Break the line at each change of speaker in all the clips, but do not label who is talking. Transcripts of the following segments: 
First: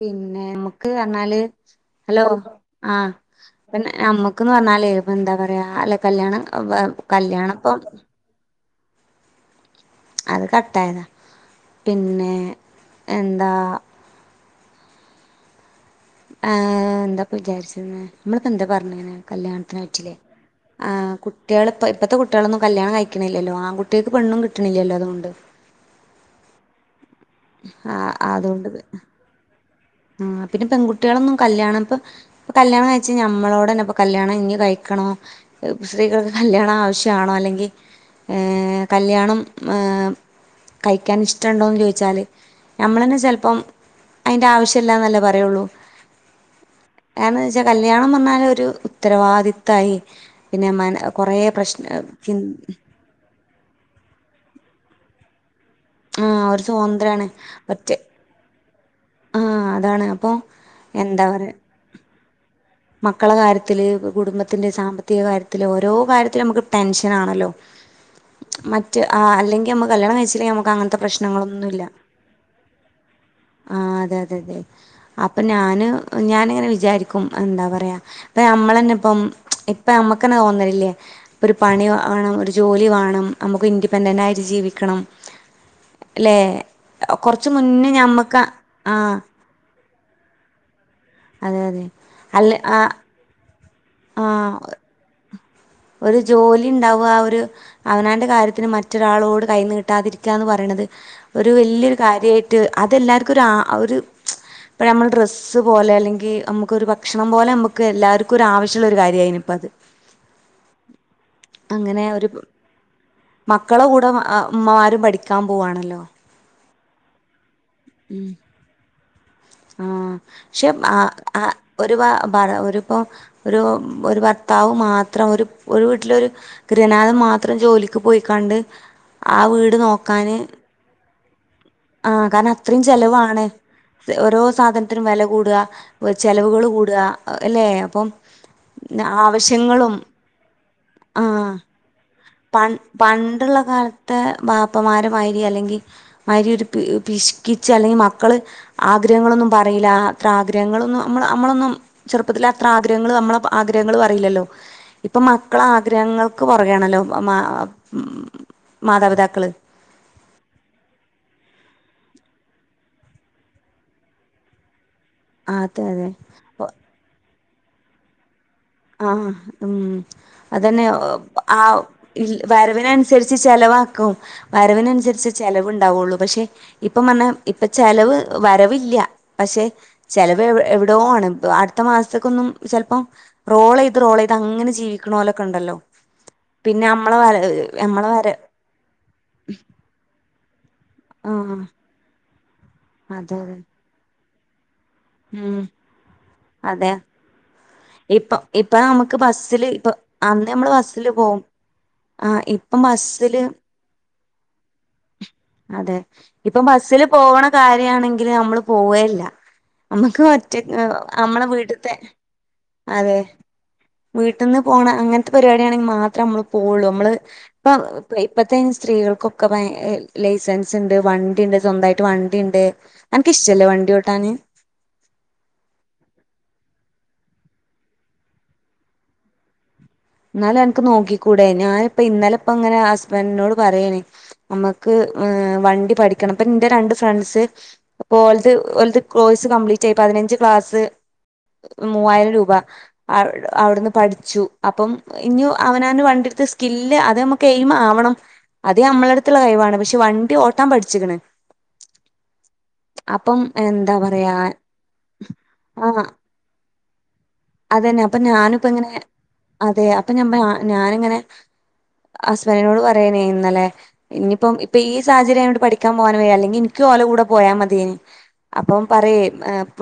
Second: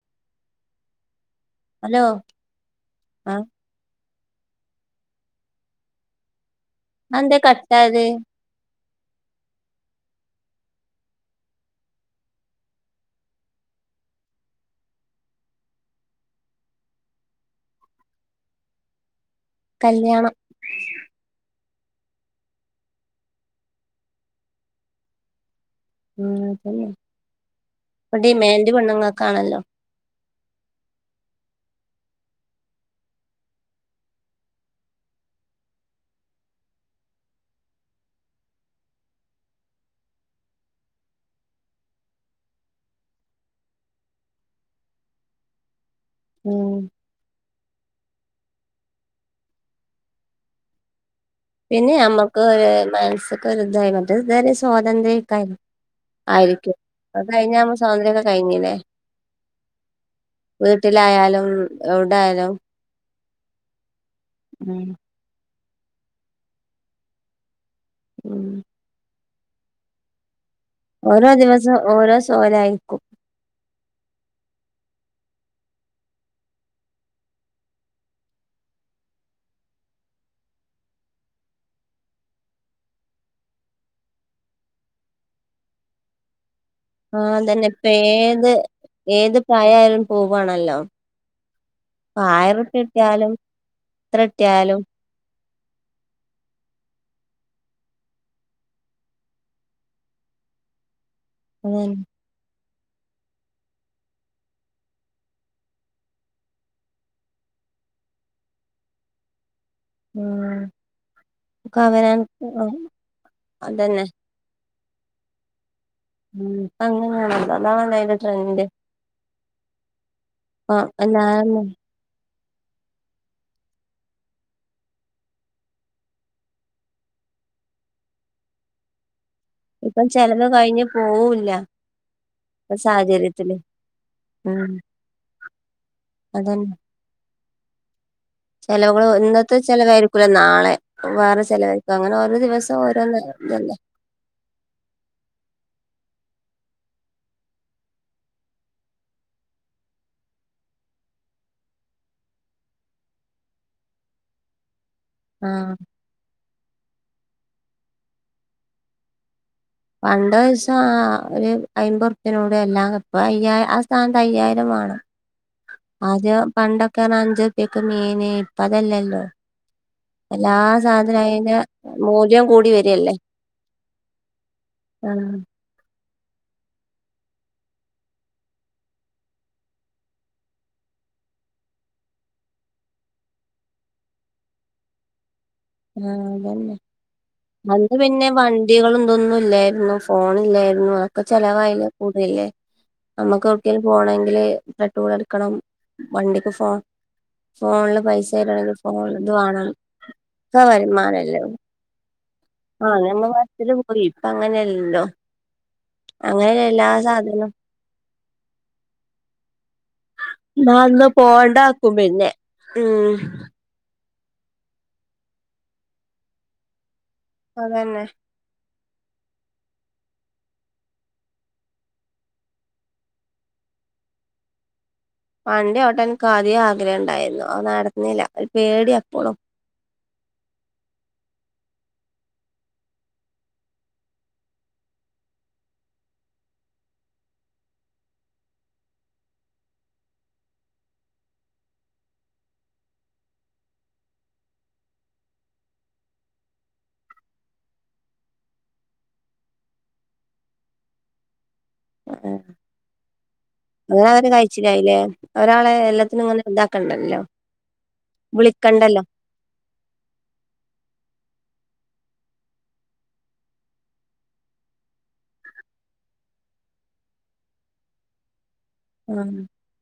പിന്നെ നമ്മുക്ക് പറഞ്ഞാല് ഹലോ ആഹ് പിന്നെ നമ്മുക്ക്ന്ന് പറഞ്ഞാലേ ഇപ്പ എന്താ പറയാ അല്ല കല്യാണം
അന്തെ
കല്യാണം ഇപ്പം
കട്ടായത്
അത് കട്ടായതാ പിന്നെ എന്താ ആഏർ എന്താപ്പ വിചാരിച്ച നമ്മളക്ക എന്താ പറഞ്ഞനെ കല്യാണത്തിനന് പറ്റിയല്ലെ
കല്യാണം
ആ കുട്ടികൾ ഇപ്പ ഇപ്പഴത്തെ കുട്ടികളൊന്നും കല്യാണം കഴിക്കണില്ലല്ലോ ആൺ കുട്ടികൾക്ക് പെണ്ണും കിട്ടണില്ലല്ലോ അതുകൊണ്ട്
ഉ അതന്നെ
ആഹ്
ഡിമാൻഡ് പെണ്ണുങ്ങൾക്കാണല്ലോ
ആഹ് പിന്നെ പെൺകുട്ടികളൊന്നും കല്യാണം ഇപ്പൊ ഇപ്പ കല്ണം കഴി നമ്മളോട്ന്നെ ഇപ്പ കല്യാണം ഇനി കഴിക്കണോ സ്ത്രീകൾക്ക് കല്യാണം ആവശ്യമാണോ അല്ലെങ്കിൽ എഹ് കല്യാണം മ് കഴിക്കാൻ ഇഷ്ടണ്ടോന്ന് ചോദിച്ചാല് നമ്മള തന്നെ ചിലപ്പം അതിന്റെ ആവശ്യ ഇല്ലന്നല്ലേ പറയുള്ളൂ
ഉം
കാരണംന്നു വെച്ചാ കല്യാണം വന്നാൽ ഒരു ഉത്തരവാദിത്തായി പിന്നെ മന കൊറേ
പിന്നെ
പ്രശ്ന ചിൻ
നമ്മക്ക് ഒരു മനസ്സൊക്ക ഒരുതായി മറ്റേ ഇ സ്വാതന്ത്ര്യക്ക
ആ ഒരു
ആയിരിക്കും
സ്വാതന്ത്ര്യമാണ്
അത് കഴിഞ്ഞു
ഒറ്റ
സ്വാതന്ത്ര്യംക്കെ കഴിഞ്ഞില്ലേ
ആ അതാണ് അപ്പൊ എന്താ
വീട്ടിലായാലും
പറയാ
എവിടായാലും
മക്കളെ കാര്യത്തില് കുടുംബത്തിന്റെ
ഉം
സാമ്പത്തിക കാര്യത്തില് ഓരോ കാര്യത്തിലും നമുക്ക് ടെൻഷൻ ആണല്ലോ
ഉം
മറ്റ് അഹ് അല്ലെങ്കി നമ്മ കല്യാണം കഴിച്ചില്ലെങ്കി നമ്മക്ക് അങ്ങനെ
ഓരോ ദിവസം ഓരോസോയാൽ ആ യിരിക്കും
ആഹ് അതെ അതെ അതെ അപ്പൊ ഞാന് ഞാനങ്ങനെ വിചാരിക്കും എന്താ പറയാ ഇപ്പ നമ്മളന്നെ ഇപ്പം ഇപ്പ നമ്മക്ക്ന്നെ തോന്നലില്ലേ ഒരു പണി വേണം ഒരു ജോലി വേണം നമുക്ക് ഇൻഡിപെൻഡൻറ് ആയിട്ട് ജീവിക്കണം അല്ലേ
ആഹ്
കുറച്ച്
അതന്നെ ഇപ്പ
മുന്നേ ഞമ്മക്ക്
ഏത്
ആഹ്
ഏത് പ്രായായാലും പോവാണല്ലോ
അതെ അതെ
പ്പ
അല്ല ആ
ആയിരറുപ്യ കിട്ടിയാലും
ആ
ത്രട്ടിയാലും
ഒരു ജോലി ഉണ്ടാവുക ഒരു അവനാന്റെ കാര്യത്തിന് മറ്റൊരാളോട് കൈനീട്ടാതിരിക്കുകന്ന് പറയണത് ഒരു വലിയൊരു
അതന്നെ
കാര്യമായിട്ട് ട്ട് അതെല്ലർക്കും ഒരു ആ ഒരു ഇപ്പ നമ്മ ഡ്രസ്സ് ഡ്രസ്സ് പോലെ അല്ലെങ്കിൽ നമുക്കൊരു ഭക്ഷണം പോലെ നമുക്ക് എല്ലാവർക്കും ഒരു ആവശ്യുള്ള ഒരു കാര്യമായിരിക്കുന്നു ഇപ്പം അത്
ഉം ഒക്കെ
അങ്ങനെ ഒരു
അവനാൻക്ക്
മക്കള
അതന്നെ
കൂടെ വ ഉമ്മമാരും പഠിക്കാൻ പോവാണല്ലോ
ഉം ഇപ്പ അങ്ങനെയാണ അതാണ് അയ്ന്റെ ട്രെൻഡ്
ആ പക്ഷെ
അപ്പ
ആ- ആ-
ഞാന്
ഒരു പ്പോ ഒരു ഭർത്താവ് മാത്രം ഒരു വീട്ടില് ഒരു ഗൃഹനാഥൻ മാത്രം ജോലിക്ക് പോയിക്കണ്ട് ആ വീട്
ഇപ്പൊ
നോക്കാൻ
ചെലവ് കഴിഞ്ഞ് പോവില്ല
ആഹ് കാരണം അത്രയും ചെലവാണ് ഓരോ
ഉം
സാധനത്തിനും വില കൂടുക ചെലവുകൾ
അതന്നെ
കൂടുക അല്ലേ അപ്പം
എല്ലാംകൂടെ ഇന്നത്തെ ചെലവുകൾ
ആവശ്യങ്ങളും
ചെലവായിരിക്കൂല്ല നാളെ വേറെ
ആഹ്
ചിലവായിരിക്കും അങ്ങനെ ഓരോ ദിവസം ഓരോന്ന് ഇതല്ലേ
ത്തെ വാപ്പമാരെ മാതിരി അല്ലെങ്കിൽ ഒരുമാരി ഒരു പിശുക്കിച് അല്ലെങ്കിൽ മക്കൾ ആഗ്രഹങ്ങളൊന്നും പറയില്ല അത്ര ആഗ്രഹങ്ങളൊന്നും നമ്മൾ നമ്മളൊന്നും ചെറുപ്പത്തില് അത്ര ആഗ്രഹങ്ങൾ നമ്മളെ ആഗ്രഹങ്ങൾ പറയില്ലല്ലോ ഇപ്പൊ മക്കള
ആഹ്
ആഗ്രഹങ്ങൾക്ക് പുറകയാണല്ലോ മാതാപിതാക്കള്
പണ്ട് ദിവസം ആ ഒരു അയമ്പരുപ്യയിലൂടെ എല്ലാം കിട്ടും ഇപ്പൊ അയ്യായി ആ സ്ഥാനത്ത് അയ്യായിരം വേണം
അതെ
അത്
അതെ
പണ്ടൊക്കെ ന അഞ്ച് റുപ്പിക്ക് മീന് പ്പ അതല്ലല്ലോ
ആഹ് ഉം
എല്ലാ
അതന്നെ
സാധനോം അയ്ന് മൂല്യം കൂടി വരല്ലേ
ചിലവാക്കും വരവിനനുസരിച്ച്
ആഹ്
ചെലവ് ഉണ്ടാവുള്ളൂ പക്ഷെ ഇപ്പ പറഞ്ഞാ ഇപ്പൊ ചെലവ് വരവില്ല പക്ഷെ ചെലവ് എവിടെയോ ആണ്, ഇപ്പ അടുത്ത മാസത്തക്കൊന്നും ചെലപ്പോ റോൾ യെത്റോൾ യ്ത്അങ്ങനെ ജീവിക്കണോലോക്ക ഉണ്ടല്ലോ
ആഹ് അതന്നെ
പിന്നെ നമ്മളെ വര നമ്മളെ വര
കുട്ടികളും ഇതൊന്നും ഇല്ലായിരുന്നു ഫോൺ ഇല്ലായിരുന്നു അതൊക്കെ
ആഹ്
ചെലവായില് കൂടുവല്ലേ
അതെ
നമ്മുക്ക്
അതെ
എവിടേക്കേലും പോണമെങ്കില് പെട്രോൾ അടിക്കണം
ഉം
വണ്ടിക്ക് പോണം
അതെ
ഫോണില് പൈസ
ഇപ്പൊ
ഇടണങ്കിൽ
ഇപ്പൊ
ഫോണിൽ
നമുക്ക്
ഇത്
ബസ്സില്
വേണം
ഇപ്പൊ അന്ന് നമ്മള് ബസ്സില് പോവും
വരുമാനല്ലേ
ആഹ് ഇപ്പം
ആഹ ഞമ്മ
ബസ്സില്
[inaudible] പോയി ഇപ്പ അങ്ങനെയല്ലോ
അതെ ഇപ്പൊ ബസ്സില് പോവണ
സാധനവും
കാര്യമാണെങ്കില് നമ്മള് പോവേല്ല നമ്മുക്ക് മുറ്റ
നടന്ന്
നമ്മളെ
പോണ്ടാക്കും
വീട്ടത്തെ
പിന്നെ ഉം
അതെ വീട്ടിൽന്ന് പോണ അങ്ങനത്തെ പരിപാടിണെങ്കിൽ മാത്രമേ നമ്മള് പോവുള്ളൂ നമ്മള് ഇപ്പ
അതന്നെ
ഇപ്പത്ത സ്ത്രീകൾക്കൊക്കെ ഭയങ്ക ലൈസൻസ് ഉണ്ട് വണ്ടി ഉണ്ട് സ്വന്തമായിട്ട് വണ്ടിണ്ട് അൻക്ക് ഇഷ്ടല്ലേ വണ്ടിഒട്ടാന്
വണ്ടിഒട്ടാന് എനിക്ക് ആദ്യ ആഗ്രഹം ഉണ്ടായിരുന്നു അത് നടുന്നില്ല ഒരു പേടിയ എപ്പോഴും
എന്നാലും അനിക്ക് നോക്കിക്കൂടെ ഞാനിപ്പ ഇന്നലെ ഇപ്പ ഇങ്ങനെ ഹസ്ബൻഡിനോട് പറയാണ് നമ്മുക്ക് വണ്ടി പഠിക്കണം അപ്പ എന്റെ രണ്ട് ഫ്രണ്ട്സ് അപ്പോ ഓൽത് കോഴ്സ് കംപ്ലീറ്റ് ആയി പതിനഞ്ച് ക്ലാസ് മൂവായിരം രൂപ അവി അവിടുന്ന് പഠിച്ചു അപ്പം ഇനി അവനു വണ്ടിടുത്ത് സ്കില്ല് അത് നമുക്ക് എയിമ്ആവണം അതേ നമ്മള അടുത്തുള്ള കഴിവാണ് പക്ഷെ വണ്ടി ഓട്ടാം പഠിച്ചിക്കണ്
അതേ
അപ്പം എ
[unintelligible] കഴിച്ചില്ലായില്ലേ ഒരാളെ എല്ലാത്തിനും ഇങ്ങനെ ഇതാക്കണ്ടല്ലോ
അത് തന്നെ അപ്പൊ ഞാനിപ്പ ഇങ്ങനെ
വിളിക്കണ്ടല്ലോ
അതെ അപ്പൊ ഞ ഞാനിങ്ങനെ ഹസ്ബൻഡിനോട് പറയാനേ ഇന്നലെ ഇനിയിപ്പം ഇപ്പൊ ഈ സാഹചര്യം ആയോണ്ട് പഠിക്കാൻ പോകൻ വയ്യാ അല്ലെങ്കി എനിക്കുംഓല കൂടെ പോയാൽ മതിയന് അപ്പം പറയ
ആ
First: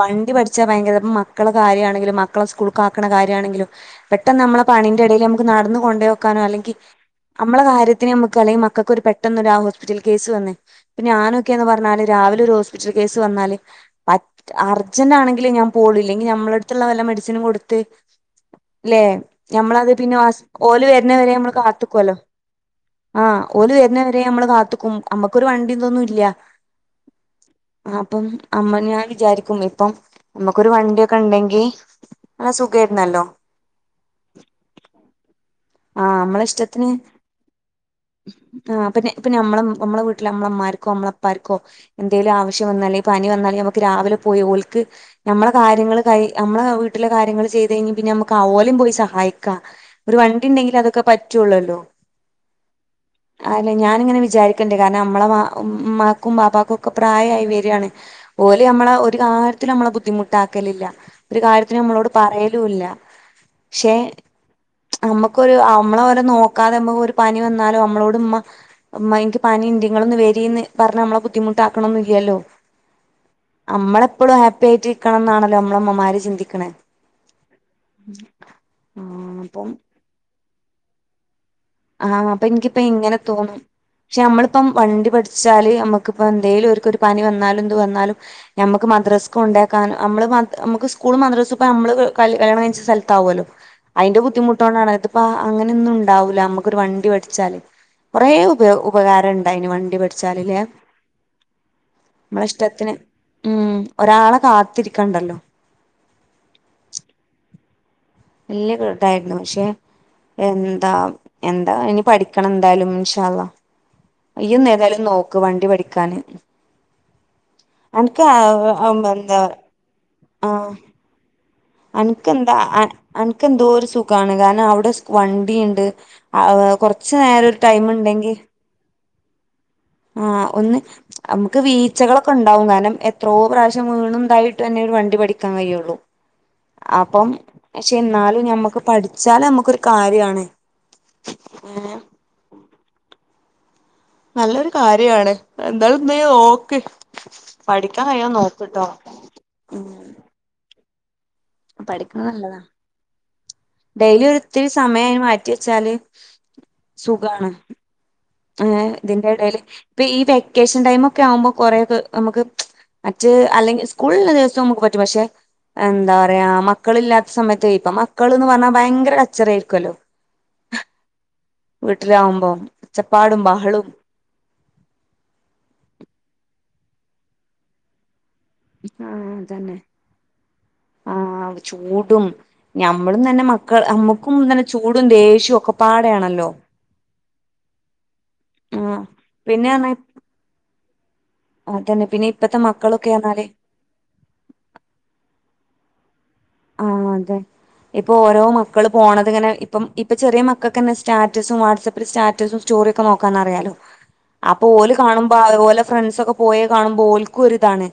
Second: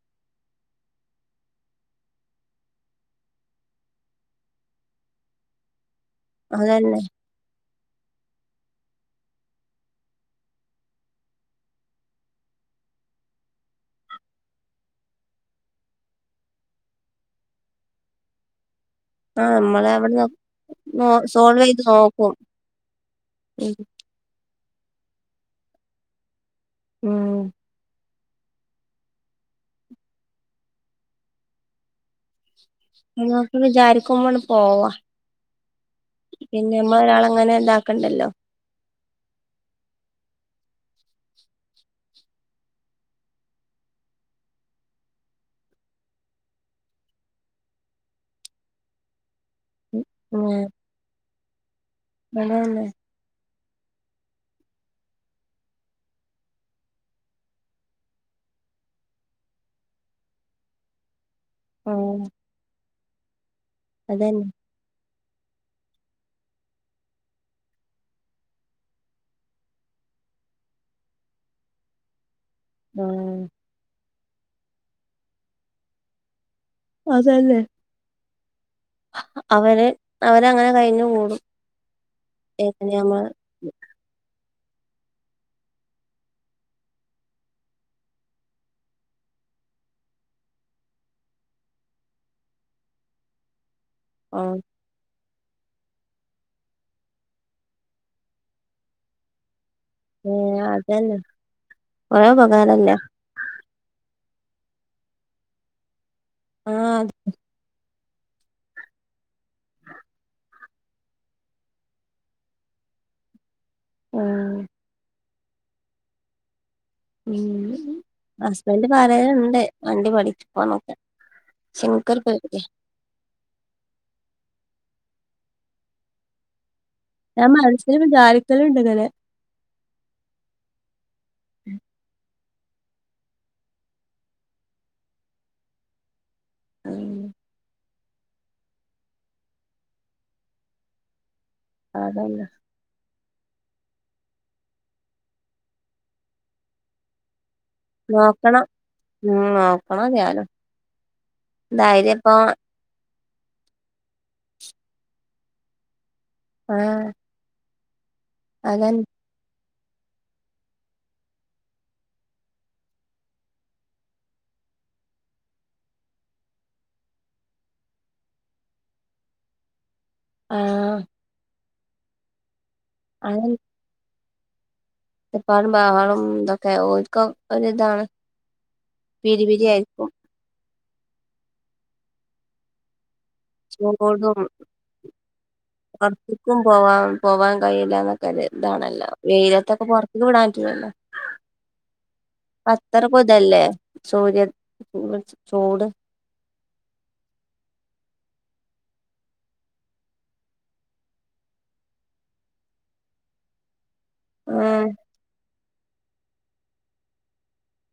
വണ്ടി പഠിച്ചാ ഭയങ്കര ഇപ്പ മക്കള കാര്യണെങ്കിലും മക്കളെ സ്കൂൾക്ക ആക്കണ കാര്യണെങ്കിലും പെട്ടെന്ന് നമ്മള പണിന്റെ ഇടയിൽ നമുക്ക് നടന്ന് കൊണ്ടുക്കാനോ ങ്കിൽ
അതന്നെ
നമ്മളെ കാര്യത്തിന് നമുക്ക് അല്ലെങ്കിൽ മക്കൾക്ക് ഒരു പെട്ടെന്നൊരു ആ ഹോസ്പിറ്റലിൽ കേസ് വന്നേ പിന്നെ ഞാനൊക്കെന്ന് പറഞ്ഞാല് രാവിലെ ഒരു ഹോസ്പിറ്റൽ കേസ് വന്നാല് പറ്റ അർജന്റ് ആണെങ്കില് ഞാൻ പോവ്ളൂ ഇല്ലെങ്കി ഞമ്മുടെ അടുത്തുള്ള വല്ല മെഡിസിനും കൊടുത്ത് ല്ലെ
ആ നമ്മള്
നമ്മളത് പിന്നെ
അവിടെ
ഓല്
നോ
വരുന്നവരെ നമ്മള്
സോൾവ് ചെയ്ത്
കാത്ത്ക്കുവല്ലോ
നോക്കും
ആഹ് ഓല് വരുന്ന വരെ നമ്മള് കാത്തക്കും നമ്മക്കൊരു വണ്ടി ഇതോന്നുംല്ല
ഉം
അപ്പം നമ്മ ഞാൻ വിചാരിക്കും ഇപ്പം നമ്മുക്കോരു വണ്ടിയൊക്കെ ഉണ്ടെങ്കി നല്ല സുഖ
നിങ്ങക്ക് വിചാരിക്കുമുമ്പോ ആ ണ്ട് പോവാ
ആഹ് നമ്മളെ
പിന്നെ
ഇഷ്ടത്തിന്
നമ്മ ഒരാള അങ്ങനെ ഇതാക്കണ്ടല്ലോ
ആഹ് പിന്നെ പിന്നെ നമ്മ നമ്മെ വീട്ടില് നമ്മളമ്മ്മാർക്കോ നമ്മളപ്പാര്ക്കോ എന്തേലും ആവശ്യം വന്നാലേ പനി വന്നാലേ നമക്ക് രാവിലെ പോയി ഓൽക്ക് നമ്മളെ കാര്യങ്ങൾ കൈ നമ്മെ വീട്ടിലെ കാര്യങ്ങള്ൾ ചെയ്ത് കഴിഞ്ഞ പിന്നെ നമ്മുക്ക് ഒരേയുംപോയി സഹായി ക്കാം ഒരു വണ്ടി ഉണ്ടെങ്കിലെഅതൊക്കെ പറ്റുള്ളല്ലോ
അതന്നെ
അല്ല ഞാനിങ്ങനെ വിചാരിക്കണ്ടേ കാരണം നമ്മളെ ഉമ്മക്കും ബാപ്പക്കും ഒക്കെ പ്രായായി വരിയാണ് ഓല് നമ്മളെ ഒരു കാര്യത്തിനും നമ്മളെ ബുദ്ധിമുട്ടാക്കലില്ല ഒരു കാര്യ ത്തിനും
ആ
നമ്മളോട് പറയലുംല്ല പക്ഷേ
അതന്നെ
നമ്മുക്കൊരു നമ്മളെ അവരെ നോക്കാതെ നമ്മ ഒരു പനി വന്നാലോ നമ്മളോട് ഉമ്മ ഉമ്മയ്ക്ക് പനീണ്ട് ഇങ്ങള് ഒന്ന് വരീന്ന് പർഞ്ഞാ നമ്മളെ ബുദ്ധിമുട്ടാക്കണൊന്നില്ലല്ലോ.
ആഹ്
നമ്മളെ എപ്പളും ഹാപ്പി ആയിട്ട്ക്കണം എന്നാണല്ലോ നമ്മളെ ഇമ്മമാര് ചിന്തിക്കണേ.
അതെന്നെ
ഉം
അവരെ അവരങ്ങനെ കഴിഞ്ഞ് കൂടും.
ആഹ് അപ്പ ഇൻക്കിപ്പ
ഏക്കനെ
ഇങ്ങനെ
നമ്മള്
തോന്നും. പക്ഷെ നമ്മള്പ്പം വണ്ടി പഠിച്ചാല് നമുക്ക്പ്പം എന്തേലും ഓര്ക്ക് ഒരു പനി വന്നാലും ഇതു വന്നാലും നമ്മക്ക് മദ്രസ് കൊണ്ടയക്കാനും നമ്മള് മ നമ്മക്ക് സ്കൂളും മദ്രസും പ്പ നമ്മള് ഹ് കല്യാ കല്യാണം കഴിച്ച സ്ഥലത്താവല്ലോ. അയിന്റെ
ആ
ബുദ്ധിമുട്ടോണ്ടാണ് അത് ഇപ്പ അങ്ങനെന്നും ഉണ്ടാവൂല നമ്മ ക്ക് ഒരു വണ്ടി പടിച്ചാല് കൊറേ ഉപ ഉപകാരം ണ്ടായ്നു വണ്ടി പടി
ഏ
ച്ചാലില്ലേ
അതന്നെ കൊറേ
നമ്മളെ
ഉപകാരല്ല
ഇഷ്ടത്തിന് ഉം ഒരാളെ കാത്തിരിക്കണ്ടല്ലോ.
ആഹ്
വല്ല്യ കെടയിരിന്നു പക്ഷേ എന്താ എന്താ ഇനി പഠിക്കണം എന്തായാലും ഇൻഷാ അല്ലാഹ്. യ്യ് ഒന്ന് ഏതായാലും നോക്ക് വണ്ടി പഠിക്കാന്.
ഉം
അനക്ക്
ഹസ്ബൻഡ്
എന്താ
പറയല്ണ്ട് വണ്ടി പഠിപ്പോന്നൊക്കെ.
അന്ക്കെന്താ അന അന്ക്ക് എന്തോര് സുഖാണ് കാരണം അഒടെ സ് വണ്ടിണ്ട് ആഹ് കൊറ ച്ച് നേരൊരു ടൈം ണ്ടെങ്കി
ത്തൾ ഇണ്ട് ന്നലെ
ആഹ് ഒന്ന് നമുക്ക് വീഴ്ച്ചകളൊക്കെ ണ്ടാവും കാരണം എത്രോ പ്രാവശ്യം വീണും തായിട്ടന്നെ ഒരു വണ്ടി പഠിക്കാൻ കഴിയുള്ളൂ.
ഉം
അപ്പം ക്ഷെ ന്നാലും ഞമ്മക്ക് പഠിച്ചാല് നമ്മക്കരു കാര്യാണ് ഏഹ്
അതെന്നെ
നല്ലൊരു കാര്യാണ് എന്തായാലും നീ നോക്ക്. പഠിക്കാൻ കഴിയോ
നോക്കണം
നോക്ക് ട്ടോ ഉം.
നോക്കണം ഞാനും ധൈര്യം
പഠിക്ണ്
ഇപ്പൊ
നല്ലതാ ഡെയിലി ഒര്ത്തിരി സമയം അയിന് മാറ്റിച്ചാല്
ആഹ്
സുഖാണ് അങ്ങനെ
അതന്നെ
ഇതിന്റെടേൽ ഇപ്പേ ഈ വെക്കേഷൻ ടൈമൊക്കെ ആവുമ്പോ കൊറെ [unintelligible] നമുക്ക് മറ്റ് അല്ലെങ്കി സ്കൂള് ള്ള ദിവസം നമുക്ക് പറ്റും പക്ഷെ എന്താ പറയാ മക്കളില്ലാത്ത സമയത്ത് ഇപ്പ മക്കൾന്ന് പർഞ്ഞാ ഭയങ്കര കച്ചറ ആയിരിക്കൊല്ലോ.
ആഹ്
വീട്ടിലാവുമ്പോം ഒച്ചപ്പാടും
അതന്നെ
ബഹളും
ഒച്ചപ്പാടും ബഹളും തൊക്കെ ഓര്ക്കോ ഒരിതാണ്.
ആഹ്
പിരി പിരി
അതന്നെ
ആയിരിക്കും
ആഹ് ചൂടും ഞമ്മളും തന്നെ മ ക്കൾ
ചൂടും
നമ്മുക്കും തന്നെ ചൂടും ദേഷ്യവും ഒക്കെ പാടേണല്ലോ.
പോവാ പോവാൻ കഴിയില്ലന്നൊക്കെ ഒര്
ആഹ്
താണല്ലോ
പിന്നെ
വെയിലത്തൊക്കെ
പറഞ്ഞാ
പൊറത്ത്ക്ക് വിടാൻ പറ്റൂലല്ലോ.
അതന്നെ പിന്നെ ഇപ്പത്തെ മക്കളൊക്കൊന്നാല്
സൂര്യൻ [unintelligible] ചൂട്
ആഹ് അതെ ഇപ്പൊ ഓരോ മക്കള് പോണത് ഇങ്ങനെ ഇപ്പം ഇപ്പ ചെറിയ മക്കൾക്കെന്നെ സ്റ്റാറ്റസും വാട്സ്സപ്പിൽ സ്റ്റാറ്റസും സ് സ്റ്റോറിയൊക്കെ നോക്കാനറിയാലോ. അപ്പൊ
ആഹ്
ഓല് കാണുമ്പോ ഓലെ ഫ്രണ്ട്സക്കെ പോയേ കാണുമ്പോ ഓല്ക്കും ഒര് താണ്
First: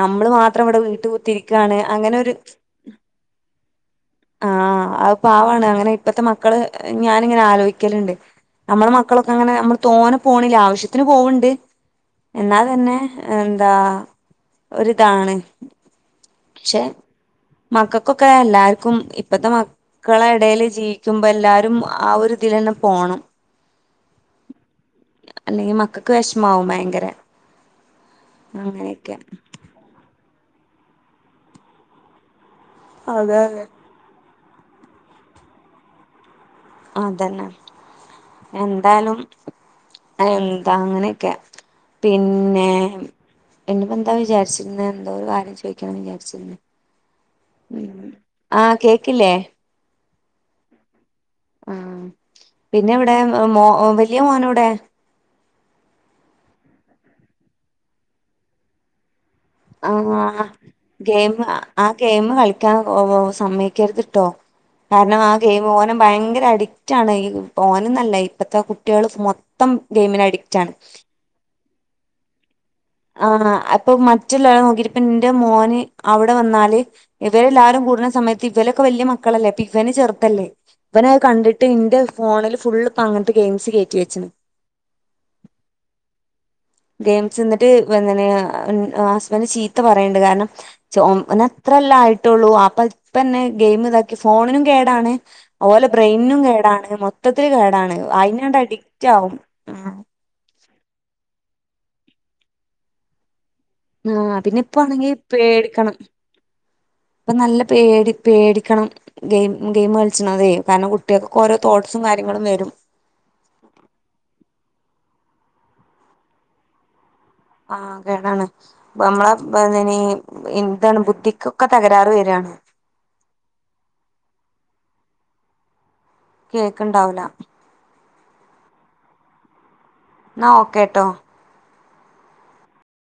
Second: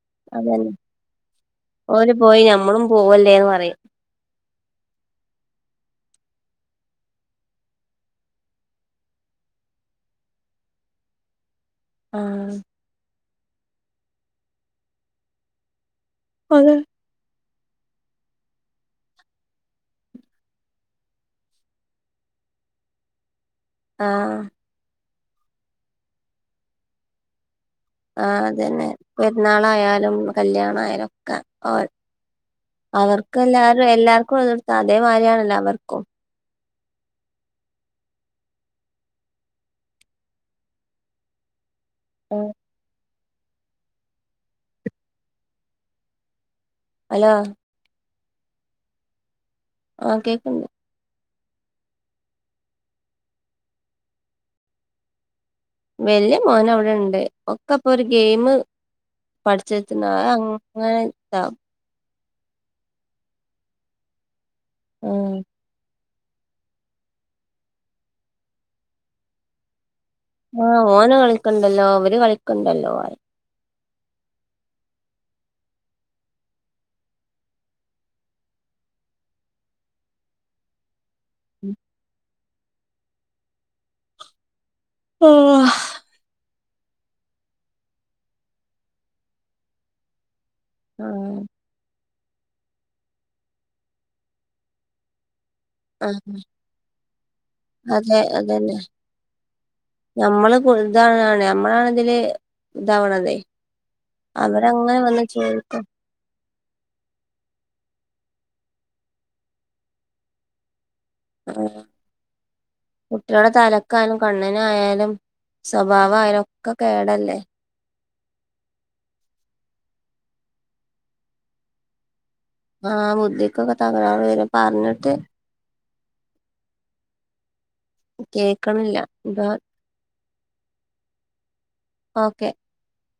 നമ്മള് മാത്രം
അതന്നെ
ഇവിടെ വീട്ട് കുത്തിരിക്കാണ്
ഓല്
അങ്ങനെരു
പോയി ഞമ്മളും പോവല്ലേന്ന് പറയും
ആഹ് അത് പാവാണ് അങ്ങനെ ഇപ്പത്തെ മക്കള് ഞാനിങ്ങനെ ആലോയിക്കല്ണ്ട് നമ്മള മക്കളൊക്കെ അങ്ങനെ നമ്മൾ തോന്നെ പോണില്ല ആവശ്യത്തിന് പോവ്ണ്ട് എന്നാ
ആഹ്
തന്നെ എന്താ ഒരിതാണ്
അതെ
മക്കക്കൊക്കെ എല്ലാർക്കും ഇപ്പത്തെ മ മക്കള എടീൽ ജീവിക്കുമ്പോ ല്ലാരും ആ ഒരു ഇതീലെന്നെ പോണം
ആഹ്
അല്ലെങ്കി മക്കക്ക് വിഷമാവും ഭയങ്കര
ആ അതന്നെ
അങ്ങനെയൊക്കെ
പെരുന്നാളായാലും കല്യാണ ആയാലും ഒക്കെ അവർ
അതെ
അവർക്ക്
അതെ
എല്ലാരും എല്ലാർക്കും ഒത കൊടുത്ത അതേമാരിയാണല്ലോ അവർക്കും
അതന്നെ എന്തായാലും അന്താ അങ്ങനെയൊക്കെ പിന്നെ പിന്നെപ്പോ ന്താ വിചാരിച്ചിരുന്ന് ന്തോ ഒര് കാര്യം ചോയികണംന്ന് വിചാരിച്ചിരുന്നു
അലോ
ഉം ആഹ് കേക്കില്ലേ
ആഹ് കേക്ക്ണ്ട്
ആഹ് പിന്നെ എവിടെ മോ വല്യ മോന എവിടെ
വല്ല്യ മോന് അവ്ടെണ്ട് ഒക്കെപ്പൊ ഒരു ഗെയിം പഠിച്ചെച്ച്ണ് അ അങ്ങനെ
ഗെയിം
ആഹ്
ആഹ് ഗെയിം കളിക്കാൻ ഓ സമ്മക്കരുത്ട്ടോ കാരണം ആ ഗെയിം ഓന ഭയങ്കര അഡിക്റ്റ് ആണ് ഈ ഓന്ന് നല്ല ഇപ്പഴത്തെ കുട്ടിയാൾ മൊത്തം ഗെയിമിന് അഡി
ആഹ് ഓന് കളിക്ക്‌ണ്ടല്ലോ അവര് കളിക്കണ്ടല്ലോ
ആഹ് അപ്പൊ മറ്റുള്ളരാളെ നോക്കിപ്പ ഇന്റെ മോന് അവിടെ വന്നാല് ഇവരെ എല്ലാരും കൂടണ സമയത്ത് ഇവലൊക്കെ വല്യ മക്കളല്ലേ അപ്പ ഇവന് ചെറുതല്ലേ ഇവനത് കണ്ടിട്ട് ഇന്റെ ഫോണിൽ ഫുള് ഇപ്പ അങ്ങനത്തെ ഗെയിംസ് കേറ്റി വെച്ചിന്
ഓ ഹ
ഗെയിംസ് ന്നിട്ട് ഇവതന്നെ ആ ഹസ്ബൻഡ് ചീത്ത പറയണ്ട് കാരണം ച
ആ
ന് അത്രല്ലെ ആയിടട്ടൊള്ളൂ അപ്പ ഇപ്പന്നെ ഗെയിം ഇതാക്കി ഫോണിനും കേടാണ് ഓലെ
ആ
ബ്രെയിനിനും കേടാണ് മൊത്തത്തില് കേടാണ്
അതെ
അതിനണ്ട്
അതന്നെ
അഡിക്റ്റ് ആവും
നമ്മള് പുള്താകാണ് നമ്മളാണ് ഇതില് ഇതാവണതെ
ആഹ് പിന്നെ ഇപ്പാണെങ്കി
ചോദിക്കും
പേടിക്കണം ഇപ്പ നല്ല പേടി പേടിക്കണം ഗെയിം ഗെയിം കളിച്ചണതേ കാരണം കു കുട്ടിയാക്ക്കൊ ഓരോ തോട്ട്സും കാര്യങ്ങളും വരും
കുട്ടിയാളെ തലക്കായാലും കണ്ണ്നായാലും സ്വഭാവ ആയാലും ഒക്ക കേടല്ലേ
ആഹ് കേടാണ് നമ്മളെ ന്താണ് ബുദ്ധിക്കൊക്കെ തകരാറ് വരാണ്
ആ ബുദ്ധിക്കൊക്കെ തകരാർ വരും പർഞ്ഞിട്ട്
കേൾക്ക്‌ണ്ടാവുല
കേക്ക്‌ണില്ല ഇബ
ന്നാ ഓക്കെ ട്ടോ
ഓക്കെ